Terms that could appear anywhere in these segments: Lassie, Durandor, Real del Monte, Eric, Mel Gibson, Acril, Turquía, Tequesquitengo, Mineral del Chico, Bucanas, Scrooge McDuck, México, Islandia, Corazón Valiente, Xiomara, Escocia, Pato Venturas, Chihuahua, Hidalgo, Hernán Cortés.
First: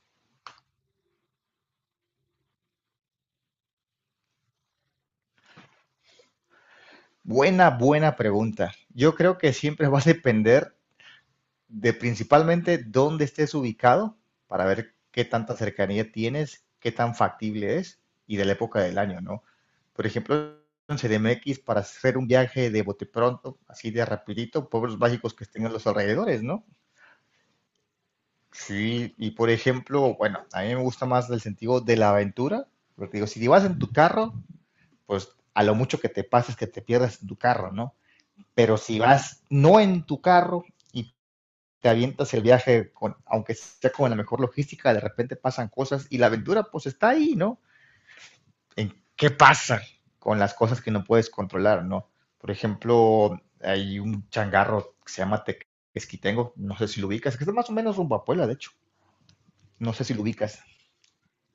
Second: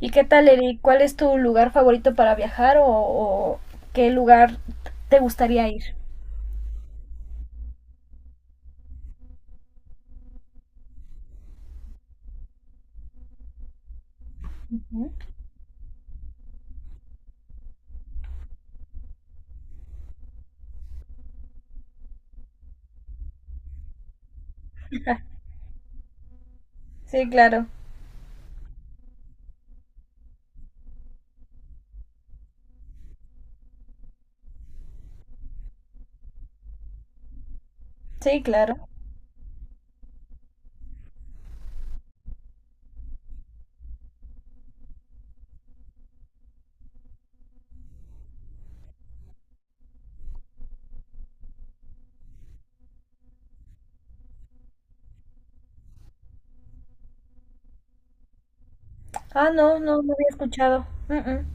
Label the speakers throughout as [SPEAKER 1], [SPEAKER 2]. [SPEAKER 1] ¿Y qué tal, Eric? ¿Cuál es tu lugar favorito para viajar o qué lugar te gustaría ir?
[SPEAKER 2] Buena, buena pregunta. Yo creo que siempre va a depender de principalmente dónde estés ubicado para ver
[SPEAKER 1] Ujú.
[SPEAKER 2] qué tanta cercanía tienes, qué tan factible es y de la época del año, ¿no? Por ejemplo, en CDMX para hacer un viaje de bote pronto, así de rapidito, pueblos mágicos que estén en los alrededores, ¿no?
[SPEAKER 1] Sí, claro.
[SPEAKER 2] Sí, y por ejemplo, bueno, a mí me gusta más el sentido de la aventura, porque digo, si vas en tu carro, pues a lo mucho que te pases que te pierdas en tu carro, ¿no?
[SPEAKER 1] Sí,
[SPEAKER 2] Pero
[SPEAKER 1] claro.
[SPEAKER 2] si vas no en tu carro y te avientas el viaje, con, aunque sea con la mejor logística, de repente pasan cosas y la aventura pues está ahí, ¿no? ¿En qué pasa con las cosas que no puedes controlar, ¿no? Por ejemplo, hay un changarro que se llama Tequesquitengo, no sé si lo ubicas, que es más o menos rumbo a Puebla, de hecho,
[SPEAKER 1] Ah, no,
[SPEAKER 2] no
[SPEAKER 1] no,
[SPEAKER 2] sé
[SPEAKER 1] no
[SPEAKER 2] si lo
[SPEAKER 1] había
[SPEAKER 2] ubicas.
[SPEAKER 1] escuchado. Mm, mm.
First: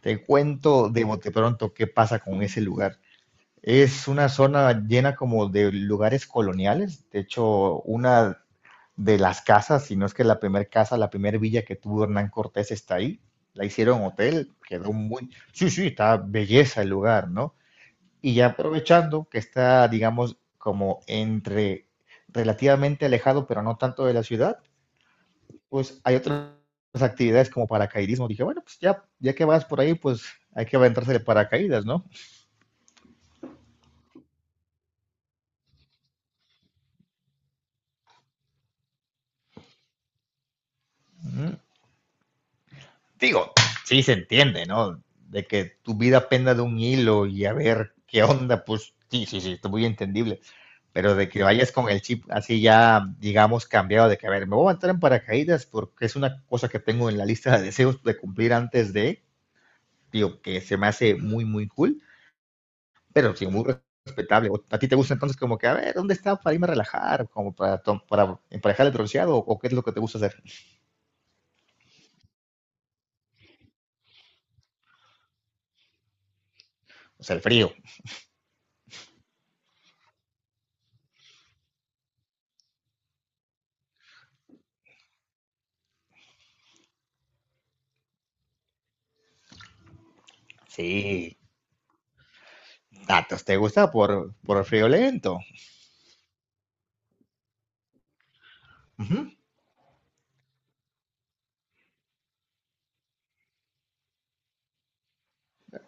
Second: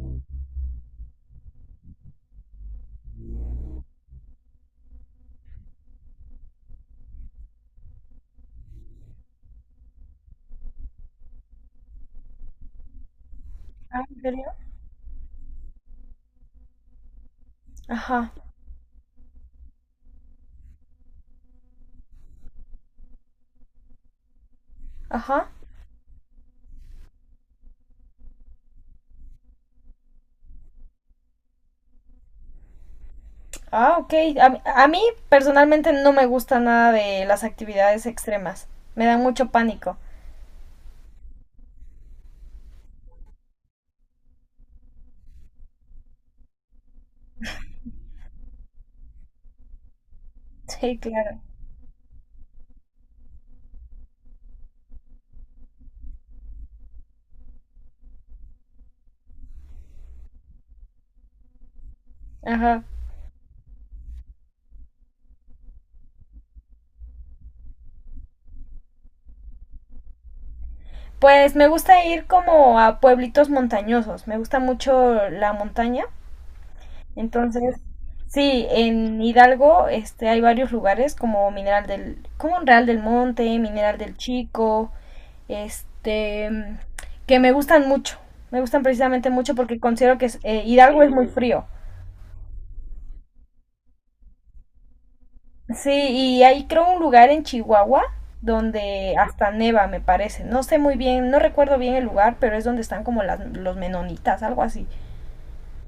[SPEAKER 2] Te cuento de bote pronto qué pasa con ese lugar. Es una zona llena como de lugares coloniales. De hecho, una de las casas, si no es que la primera casa, la primera villa que tuvo Hernán Cortés está ahí. La
[SPEAKER 1] Ah,
[SPEAKER 2] hicieron
[SPEAKER 1] ¿en serio?
[SPEAKER 2] hotel, quedó muy. Sí, sí, está belleza el lugar, ¿no?
[SPEAKER 1] Ajá,
[SPEAKER 2] Y ya aprovechando que está, digamos, como entre relativamente alejado, pero no tanto de la ciudad,
[SPEAKER 1] ajá.
[SPEAKER 2] pues hay otras actividades como paracaidismo. Dije, bueno, pues ya, ya que vas por ahí, pues hay que aventarse de paracaídas, ¿no?
[SPEAKER 1] Ah, ok. A mí, personalmente no me gusta nada de las actividades extremas. Me da mucho pánico.
[SPEAKER 2] Ujú. Digo, sí se entiende, ¿no? De que tu vida penda de un hilo y a ver qué onda, pues sí, sí, sí, está muy entendible.
[SPEAKER 1] Sí,
[SPEAKER 2] Pero de
[SPEAKER 1] claro.
[SPEAKER 2] que vayas con el chip así ya, digamos, cambiado, de que a ver, me voy a entrar en paracaídas porque es una cosa que tengo en la lista de deseos de cumplir antes de, digo, que se me hace muy, muy cool,
[SPEAKER 1] Ajá.
[SPEAKER 2] pero sí, muy respetable. ¿O ¿A ti te gusta entonces como que, a ver, ¿dónde está para irme a relajar? Como para, para emparejar el bronceado o qué es lo que te gusta hacer?
[SPEAKER 1] Pues me gusta ir como a pueblitos montañosos. Me gusta mucho la montaña.
[SPEAKER 2] O sea, el frío.
[SPEAKER 1] Entonces, sí, en Hidalgo hay varios lugares como Mineral del, como Real del Monte, Mineral del Chico, este, mm, que me gustan mucho. Me gustan precisamente mucho porque considero que Hidalgo es muy
[SPEAKER 2] Sí,
[SPEAKER 1] frío.
[SPEAKER 2] datos, ¿te gusta por, el frío lento?
[SPEAKER 1] Sí, y hay creo un lugar en Chihuahua
[SPEAKER 2] Uh
[SPEAKER 1] donde
[SPEAKER 2] -huh,
[SPEAKER 1] hasta neva, me parece. No sé muy bien, no recuerdo bien el lugar, pero es donde están como las, los menonitas, algo así.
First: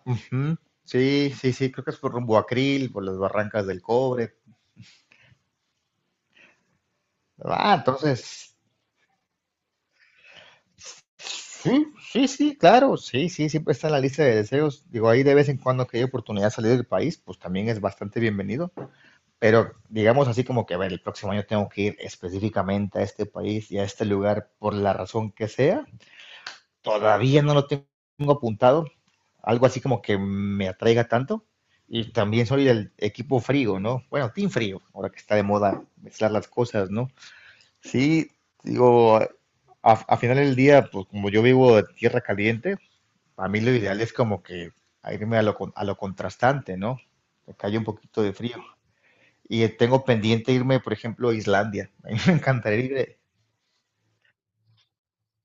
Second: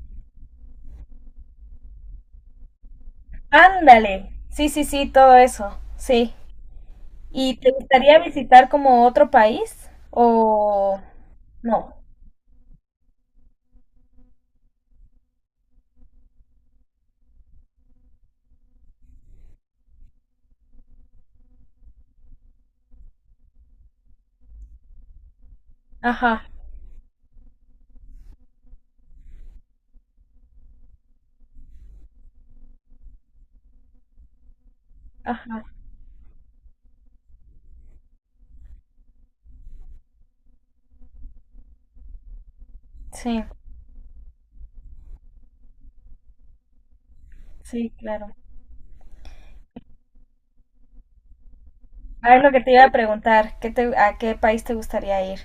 [SPEAKER 2] uh -huh. Sí, sí, sí, creo que es por rumbo a Acril, por las barrancas del
[SPEAKER 1] Ándale.
[SPEAKER 2] cobre.
[SPEAKER 1] Sí, sí, sí, todo eso. Sí. ¿Y te
[SPEAKER 2] Ah,
[SPEAKER 1] gustaría
[SPEAKER 2] entonces,
[SPEAKER 1] visitar como otro país? ¿O
[SPEAKER 2] sí,
[SPEAKER 1] no?
[SPEAKER 2] sí, sí, claro, sí, sí, siempre está en la lista de deseos. Digo, ahí de vez en cuando que hay oportunidad de salir del país, pues también es bastante bienvenido. Pero digamos así como que, a ver, el próximo año tengo que ir específicamente a este país y a este lugar por la razón que sea.
[SPEAKER 1] Ajá,
[SPEAKER 2] Todavía no lo tengo apuntado, algo así como que me atraiga tanto. Y también soy del equipo frío, ¿no? Bueno, Team Frío, ahora que está de
[SPEAKER 1] ajá,
[SPEAKER 2] moda mezclar las cosas, ¿no? Sí, digo, a final del día, pues como yo vivo de tierra caliente,
[SPEAKER 1] sí,
[SPEAKER 2] a mí lo ideal es como que irme a lo, a lo contrastante, ¿no? Que haya un
[SPEAKER 1] sí,
[SPEAKER 2] poquito de
[SPEAKER 1] claro.
[SPEAKER 2] frío. Y tengo pendiente irme, por ejemplo, a Islandia. A mí
[SPEAKER 1] A
[SPEAKER 2] me
[SPEAKER 1] ver, lo que te
[SPEAKER 2] encantaría
[SPEAKER 1] iba a
[SPEAKER 2] ir
[SPEAKER 1] preguntar, a qué país te gustaría ir?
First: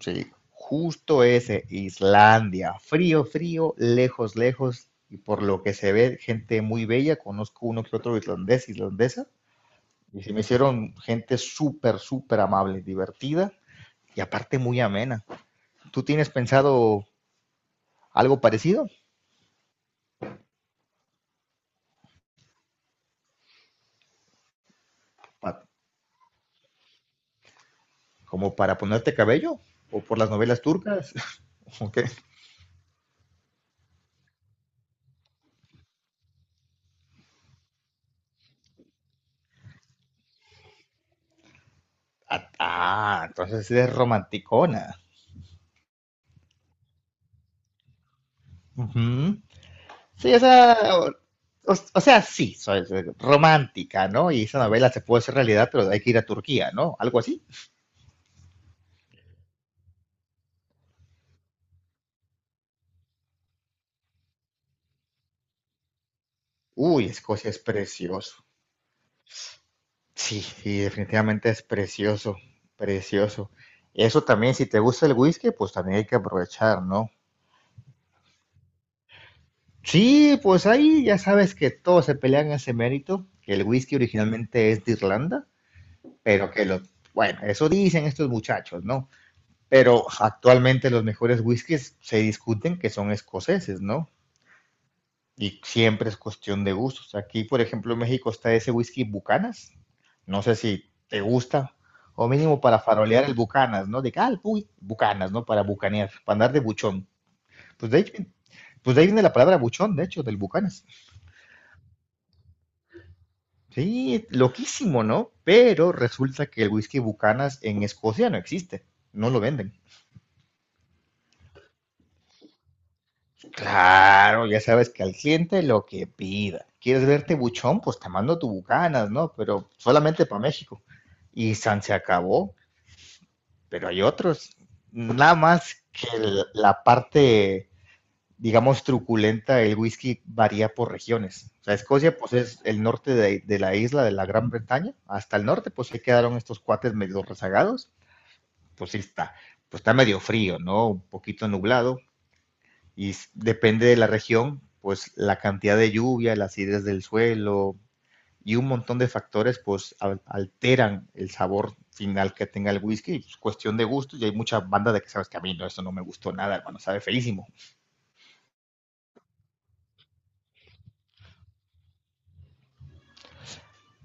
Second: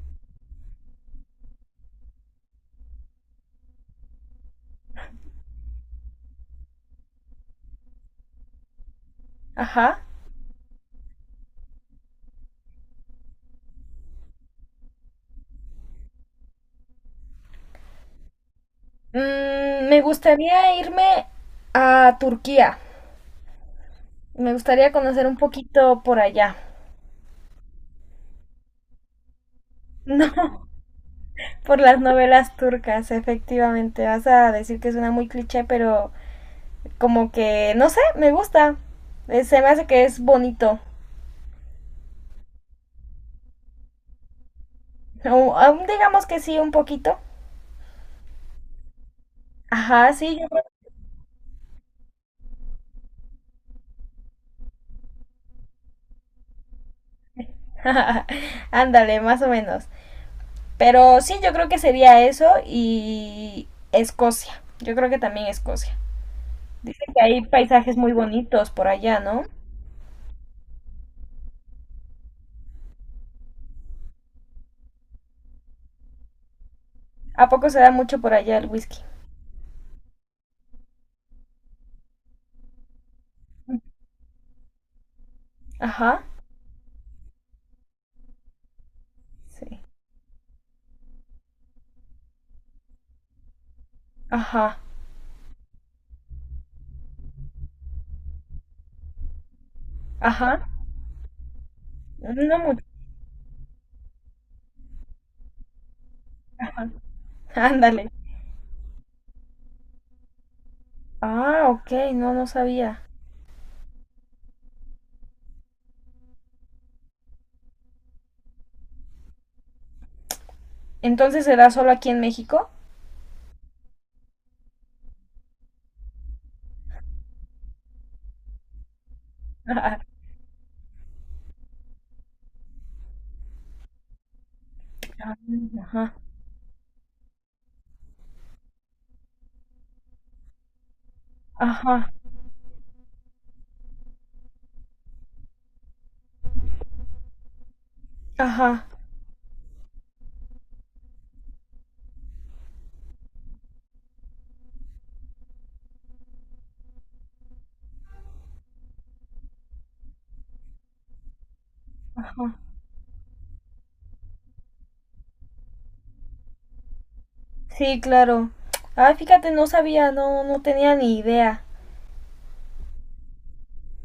[SPEAKER 2] Sí, justo ese, Islandia. Frío, frío, lejos, lejos. Y por lo que se ve, gente muy bella. Conozco uno que otro islandés, islandesa.
[SPEAKER 1] Ajá.
[SPEAKER 2] Y se me hicieron gente súper, súper amable, divertida y aparte muy amena. ¿Tú tienes pensado algo parecido?
[SPEAKER 1] Mm, me gustaría irme a Turquía. Me gustaría conocer un
[SPEAKER 2] Pa-
[SPEAKER 1] poquito por allá.
[SPEAKER 2] ¿Como para ponerte cabello? ¿O por las novelas
[SPEAKER 1] No,
[SPEAKER 2] turcas?
[SPEAKER 1] por
[SPEAKER 2] ¿O
[SPEAKER 1] las
[SPEAKER 2] qué?
[SPEAKER 1] novelas turcas, efectivamente. Vas a decir que suena muy cliché, pero como que, no sé, me gusta. Se me hace que es bonito.
[SPEAKER 2] Ah, ah, entonces eres romanticona.
[SPEAKER 1] Aún digamos que sí, un poquito.
[SPEAKER 2] Ujú.
[SPEAKER 1] Ajá,
[SPEAKER 2] Sí,
[SPEAKER 1] sí,
[SPEAKER 2] o
[SPEAKER 1] yo creo.
[SPEAKER 2] sea, o, o sea, sí, soy romántica, ¿no? Y esa novela se puede hacer realidad, pero hay que ir a Turquía, ¿no? Algo así.
[SPEAKER 1] Ándale, más o menos. Pero sí, yo creo que sería eso y Escocia. Yo creo que también Escocia.
[SPEAKER 2] Uy,
[SPEAKER 1] Dicen que hay
[SPEAKER 2] Escocia es
[SPEAKER 1] paisajes muy
[SPEAKER 2] precioso.
[SPEAKER 1] bonitos por allá, ¿no?
[SPEAKER 2] Sí, sí, definitivamente es precioso, precioso. Eso también, si te gusta el whisky, pues también hay que aprovechar, ¿no?
[SPEAKER 1] ¿A poco se da mucho por allá el whisky?
[SPEAKER 2] Sí, pues ahí ya sabes que todos se pelean ese mérito, que el whisky originalmente es de Irlanda,
[SPEAKER 1] Ajá,
[SPEAKER 2] pero que lo, bueno, eso dicen estos muchachos, ¿no?
[SPEAKER 1] sí.
[SPEAKER 2] Pero actualmente los mejores whiskies se discuten que son escoceses, ¿no?
[SPEAKER 1] Ajá,
[SPEAKER 2] Y siempre es cuestión de gustos. Aquí, por ejemplo, en México está ese whisky Bucanas. No sé
[SPEAKER 1] ajá.
[SPEAKER 2] si te gusta, o
[SPEAKER 1] No
[SPEAKER 2] mínimo para
[SPEAKER 1] mucho.
[SPEAKER 2] farolear el Bucanas, ¿no? De que, ah, uy, Bucanas, ¿no? Para bucanear, para andar de buchón. Pues de
[SPEAKER 1] Ándale.
[SPEAKER 2] ahí, pues de ahí viene la palabra buchón, de hecho, del Bucanas.
[SPEAKER 1] Ah, ok, no, no sabía.
[SPEAKER 2] Sí, loquísimo, ¿no? Pero resulta que el whisky Bucanas en Escocia no existe, no lo venden.
[SPEAKER 1] Entonces será solo aquí en México.
[SPEAKER 2] Claro, ya sabes que al cliente lo que pida. ¿Quieres verte buchón? Pues te mando tu bucanas, ¿no? Pero
[SPEAKER 1] Ajá,
[SPEAKER 2] solamente para México. Y san se acabó, pero hay otros. Nada más que la parte, digamos, truculenta del whisky varía por regiones. O sea,
[SPEAKER 1] ajá,
[SPEAKER 2] Escocia, pues es el norte de la isla de la Gran Bretaña. Hasta el norte, pues se quedaron estos cuates medio rezagados.
[SPEAKER 1] ajá,
[SPEAKER 2] Pues sí está. Pues está medio frío, ¿no? Un poquito nublado y depende de la región, pues la cantidad de lluvia, la acidez del suelo y un montón de factores pues alteran el sabor final que
[SPEAKER 1] ajá.
[SPEAKER 2] tenga el whisky, pues, cuestión de gusto, y hay muchas bandas de que sabes que a mí no, esto no me gustó nada, hermano, sabe feísimo.
[SPEAKER 1] Sí, claro. Ah, fíjate, no sabía, no, no tenía ni idea.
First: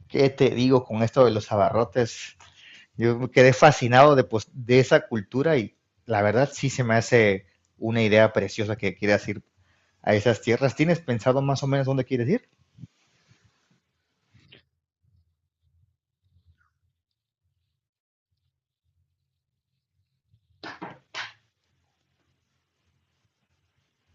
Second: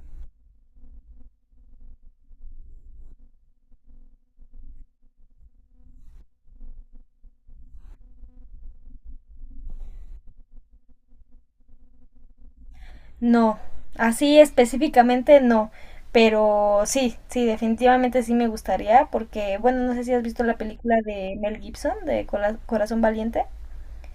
[SPEAKER 2] ¿Qué te digo con esto de los abarrotes? Yo me quedé fascinado de, pues, de esa cultura y la verdad sí se me hace una idea preciosa que quieras ir a esas tierras. ¿Tienes pensado más o menos dónde quieres ir?
[SPEAKER 1] No, así específicamente no. Pero sí, sí, definitivamente sí me gustaría porque, bueno, no sé si has visto la película de Mel Gibson, de Corazón Valiente.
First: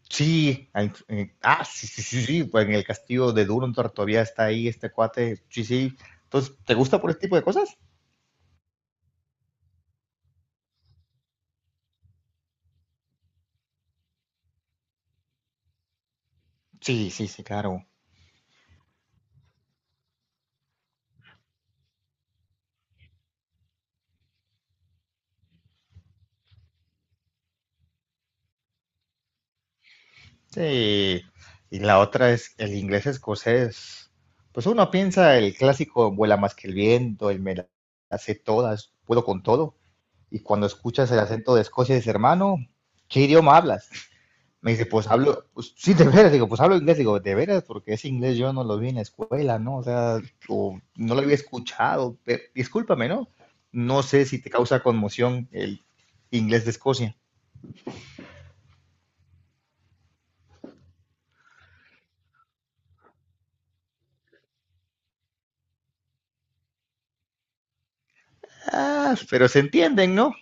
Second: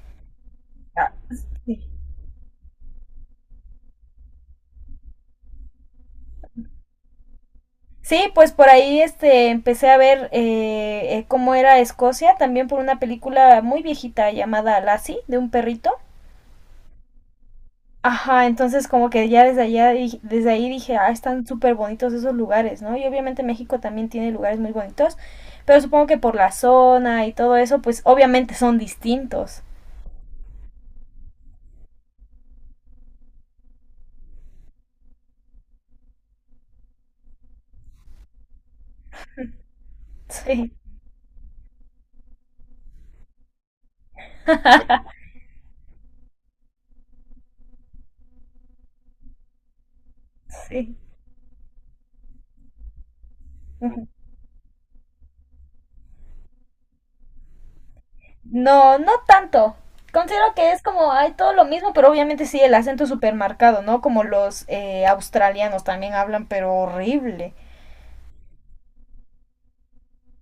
[SPEAKER 2] Sí,
[SPEAKER 1] Ah, sí.
[SPEAKER 2] sí, sí, sí, sí, pues en el castillo de Durandor todavía está ahí este cuate, sí, sí. Entonces, ¿te gusta por este tipo de cosas?
[SPEAKER 1] Sí, pues por ahí empecé a ver cómo era Escocia, también por una película muy viejita llamada Lassie, de un perrito.
[SPEAKER 2] Sí, sí, sí, claro.
[SPEAKER 1] Ajá, entonces como que ya desde allá, desde ahí dije, ah, están súper bonitos esos lugares, ¿no? Y obviamente México también tiene lugares muy bonitos, pero supongo que por la zona y todo eso, pues obviamente son distintos.
[SPEAKER 2] Sí. Y la otra es el inglés escocés. Pues uno piensa el clásico vuela más que el viento, el me la hace todas, puedo con todo. Y cuando
[SPEAKER 1] Sí,
[SPEAKER 2] escuchas el acento de Escocia, dices, hermano, ¿qué idioma hablas? Me dice, pues hablo, pues, sí, de veras, digo, pues hablo inglés, digo, de veras, porque ese inglés yo no lo vi en la escuela, ¿no? O sea, o
[SPEAKER 1] sí.
[SPEAKER 2] no lo había escuchado, pero discúlpame, ¿no? No
[SPEAKER 1] Ujú.
[SPEAKER 2] sé si te causa conmoción el inglés de Escocia.
[SPEAKER 1] No, no tanto. Considero que es como, hay todo lo mismo, pero obviamente sí, el acento súper marcado, ¿no? Como los australianos también hablan, pero horrible.
[SPEAKER 2] Ah, pero se entienden, ¿no?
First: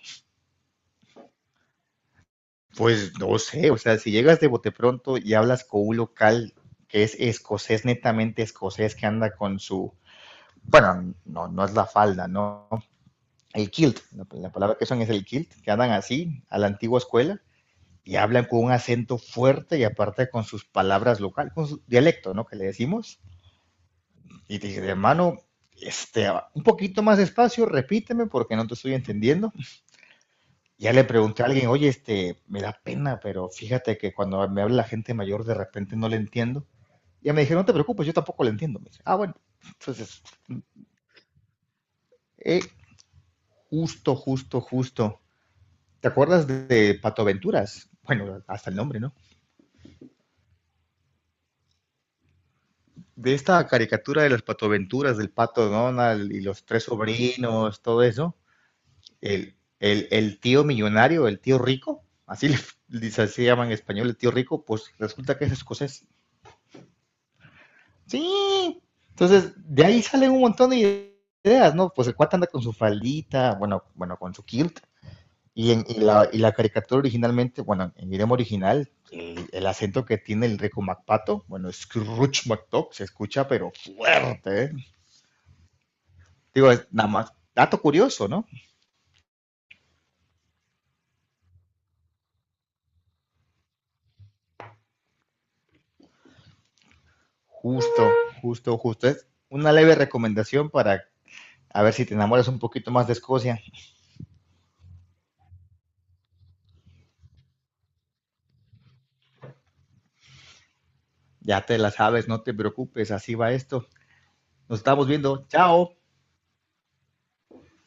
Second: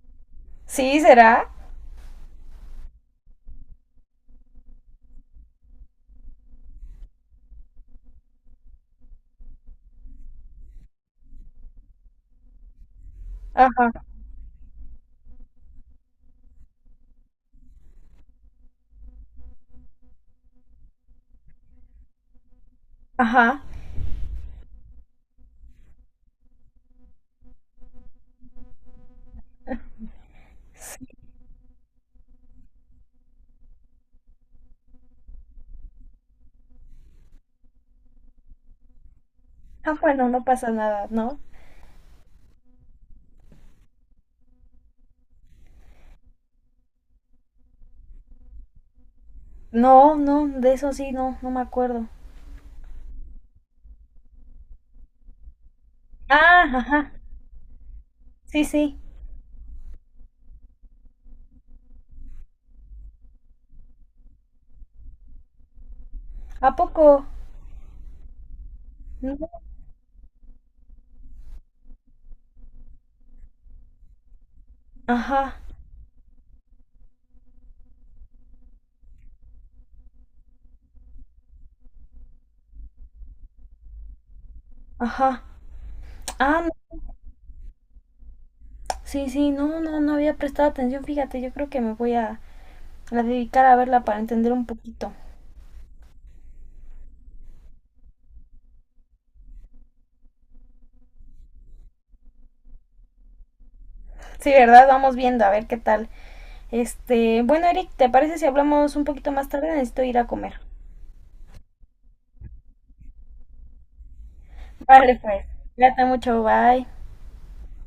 [SPEAKER 1] Sí, ¿será?
[SPEAKER 2] Pues no sé, o sea, si llegas de bote pronto y hablas con un local que es escocés, netamente escocés, que anda con su, bueno, no, no es la falda, ¿no? El kilt,
[SPEAKER 1] Ajá,
[SPEAKER 2] la palabra que son es el kilt, que andan así, a la antigua escuela, y hablan con un acento fuerte y aparte con sus palabras locales, con su dialecto, ¿no? Que le decimos.
[SPEAKER 1] ajá.
[SPEAKER 2] Y te dije, hermano, este, un poquito más despacio, repíteme porque no te estoy entendiendo. Ya le
[SPEAKER 1] Sí.
[SPEAKER 2] pregunté a alguien, oye, este, me da pena, pero fíjate que cuando me habla la gente mayor de repente no le entiendo. Ya me dijeron, no te preocupes, yo tampoco le entiendo. Me dice, ah, bueno,
[SPEAKER 1] Ah,
[SPEAKER 2] entonces,
[SPEAKER 1] bueno, no pasa nada, ¿no?
[SPEAKER 2] eh, justo, justo, justo. ¿Te acuerdas de Pato Venturas? Bueno, hasta el nombre, ¿no?
[SPEAKER 1] No, no, de eso sí, no, no me acuerdo.
[SPEAKER 2] De esta caricatura de las patoaventuras del pato Donald y
[SPEAKER 1] Ah,
[SPEAKER 2] los tres
[SPEAKER 1] ajá,
[SPEAKER 2] sobrinos, todo eso,
[SPEAKER 1] sí, sí.
[SPEAKER 2] el, el tío millonario, el tío rico, así le, así se llama en español, el tío rico, pues resulta que es escocés.
[SPEAKER 1] ¿A poco?
[SPEAKER 2] Sí,
[SPEAKER 1] No,
[SPEAKER 2] entonces de ahí salen un montón de ideas, ¿no? Pues el cuate anda con su faldita, bueno, bueno, con su kilt.
[SPEAKER 1] Ajá,
[SPEAKER 2] Y la caricatura originalmente, bueno, en idioma original, el acento que tiene el rico MacPato, bueno, Scrooge McDuck se escucha pero fuerte, ¿eh?
[SPEAKER 1] ajá. Ah,
[SPEAKER 2] Digo, es
[SPEAKER 1] no,
[SPEAKER 2] nada más, dato curioso, ¿no?
[SPEAKER 1] sí, sí, no, no, no había prestado atención. Fíjate, yo creo que me voy a dedicar a verla para entender un poquito.
[SPEAKER 2] Justo, justo, justo. Es una leve recomendación para a ver si te enamoras un poquito más de Escocia.
[SPEAKER 1] Sí, ¿verdad? Vamos viendo, a ver qué tal. Bueno, Eric, ¿te parece si hablamos un poquito más tarde? Necesito ir a comer.
[SPEAKER 2] Ya te la sabes, no te preocupes, así va esto. Nos estamos
[SPEAKER 1] Vale, pues.
[SPEAKER 2] viendo. Chao.
[SPEAKER 1] Cuídate mucho, bye.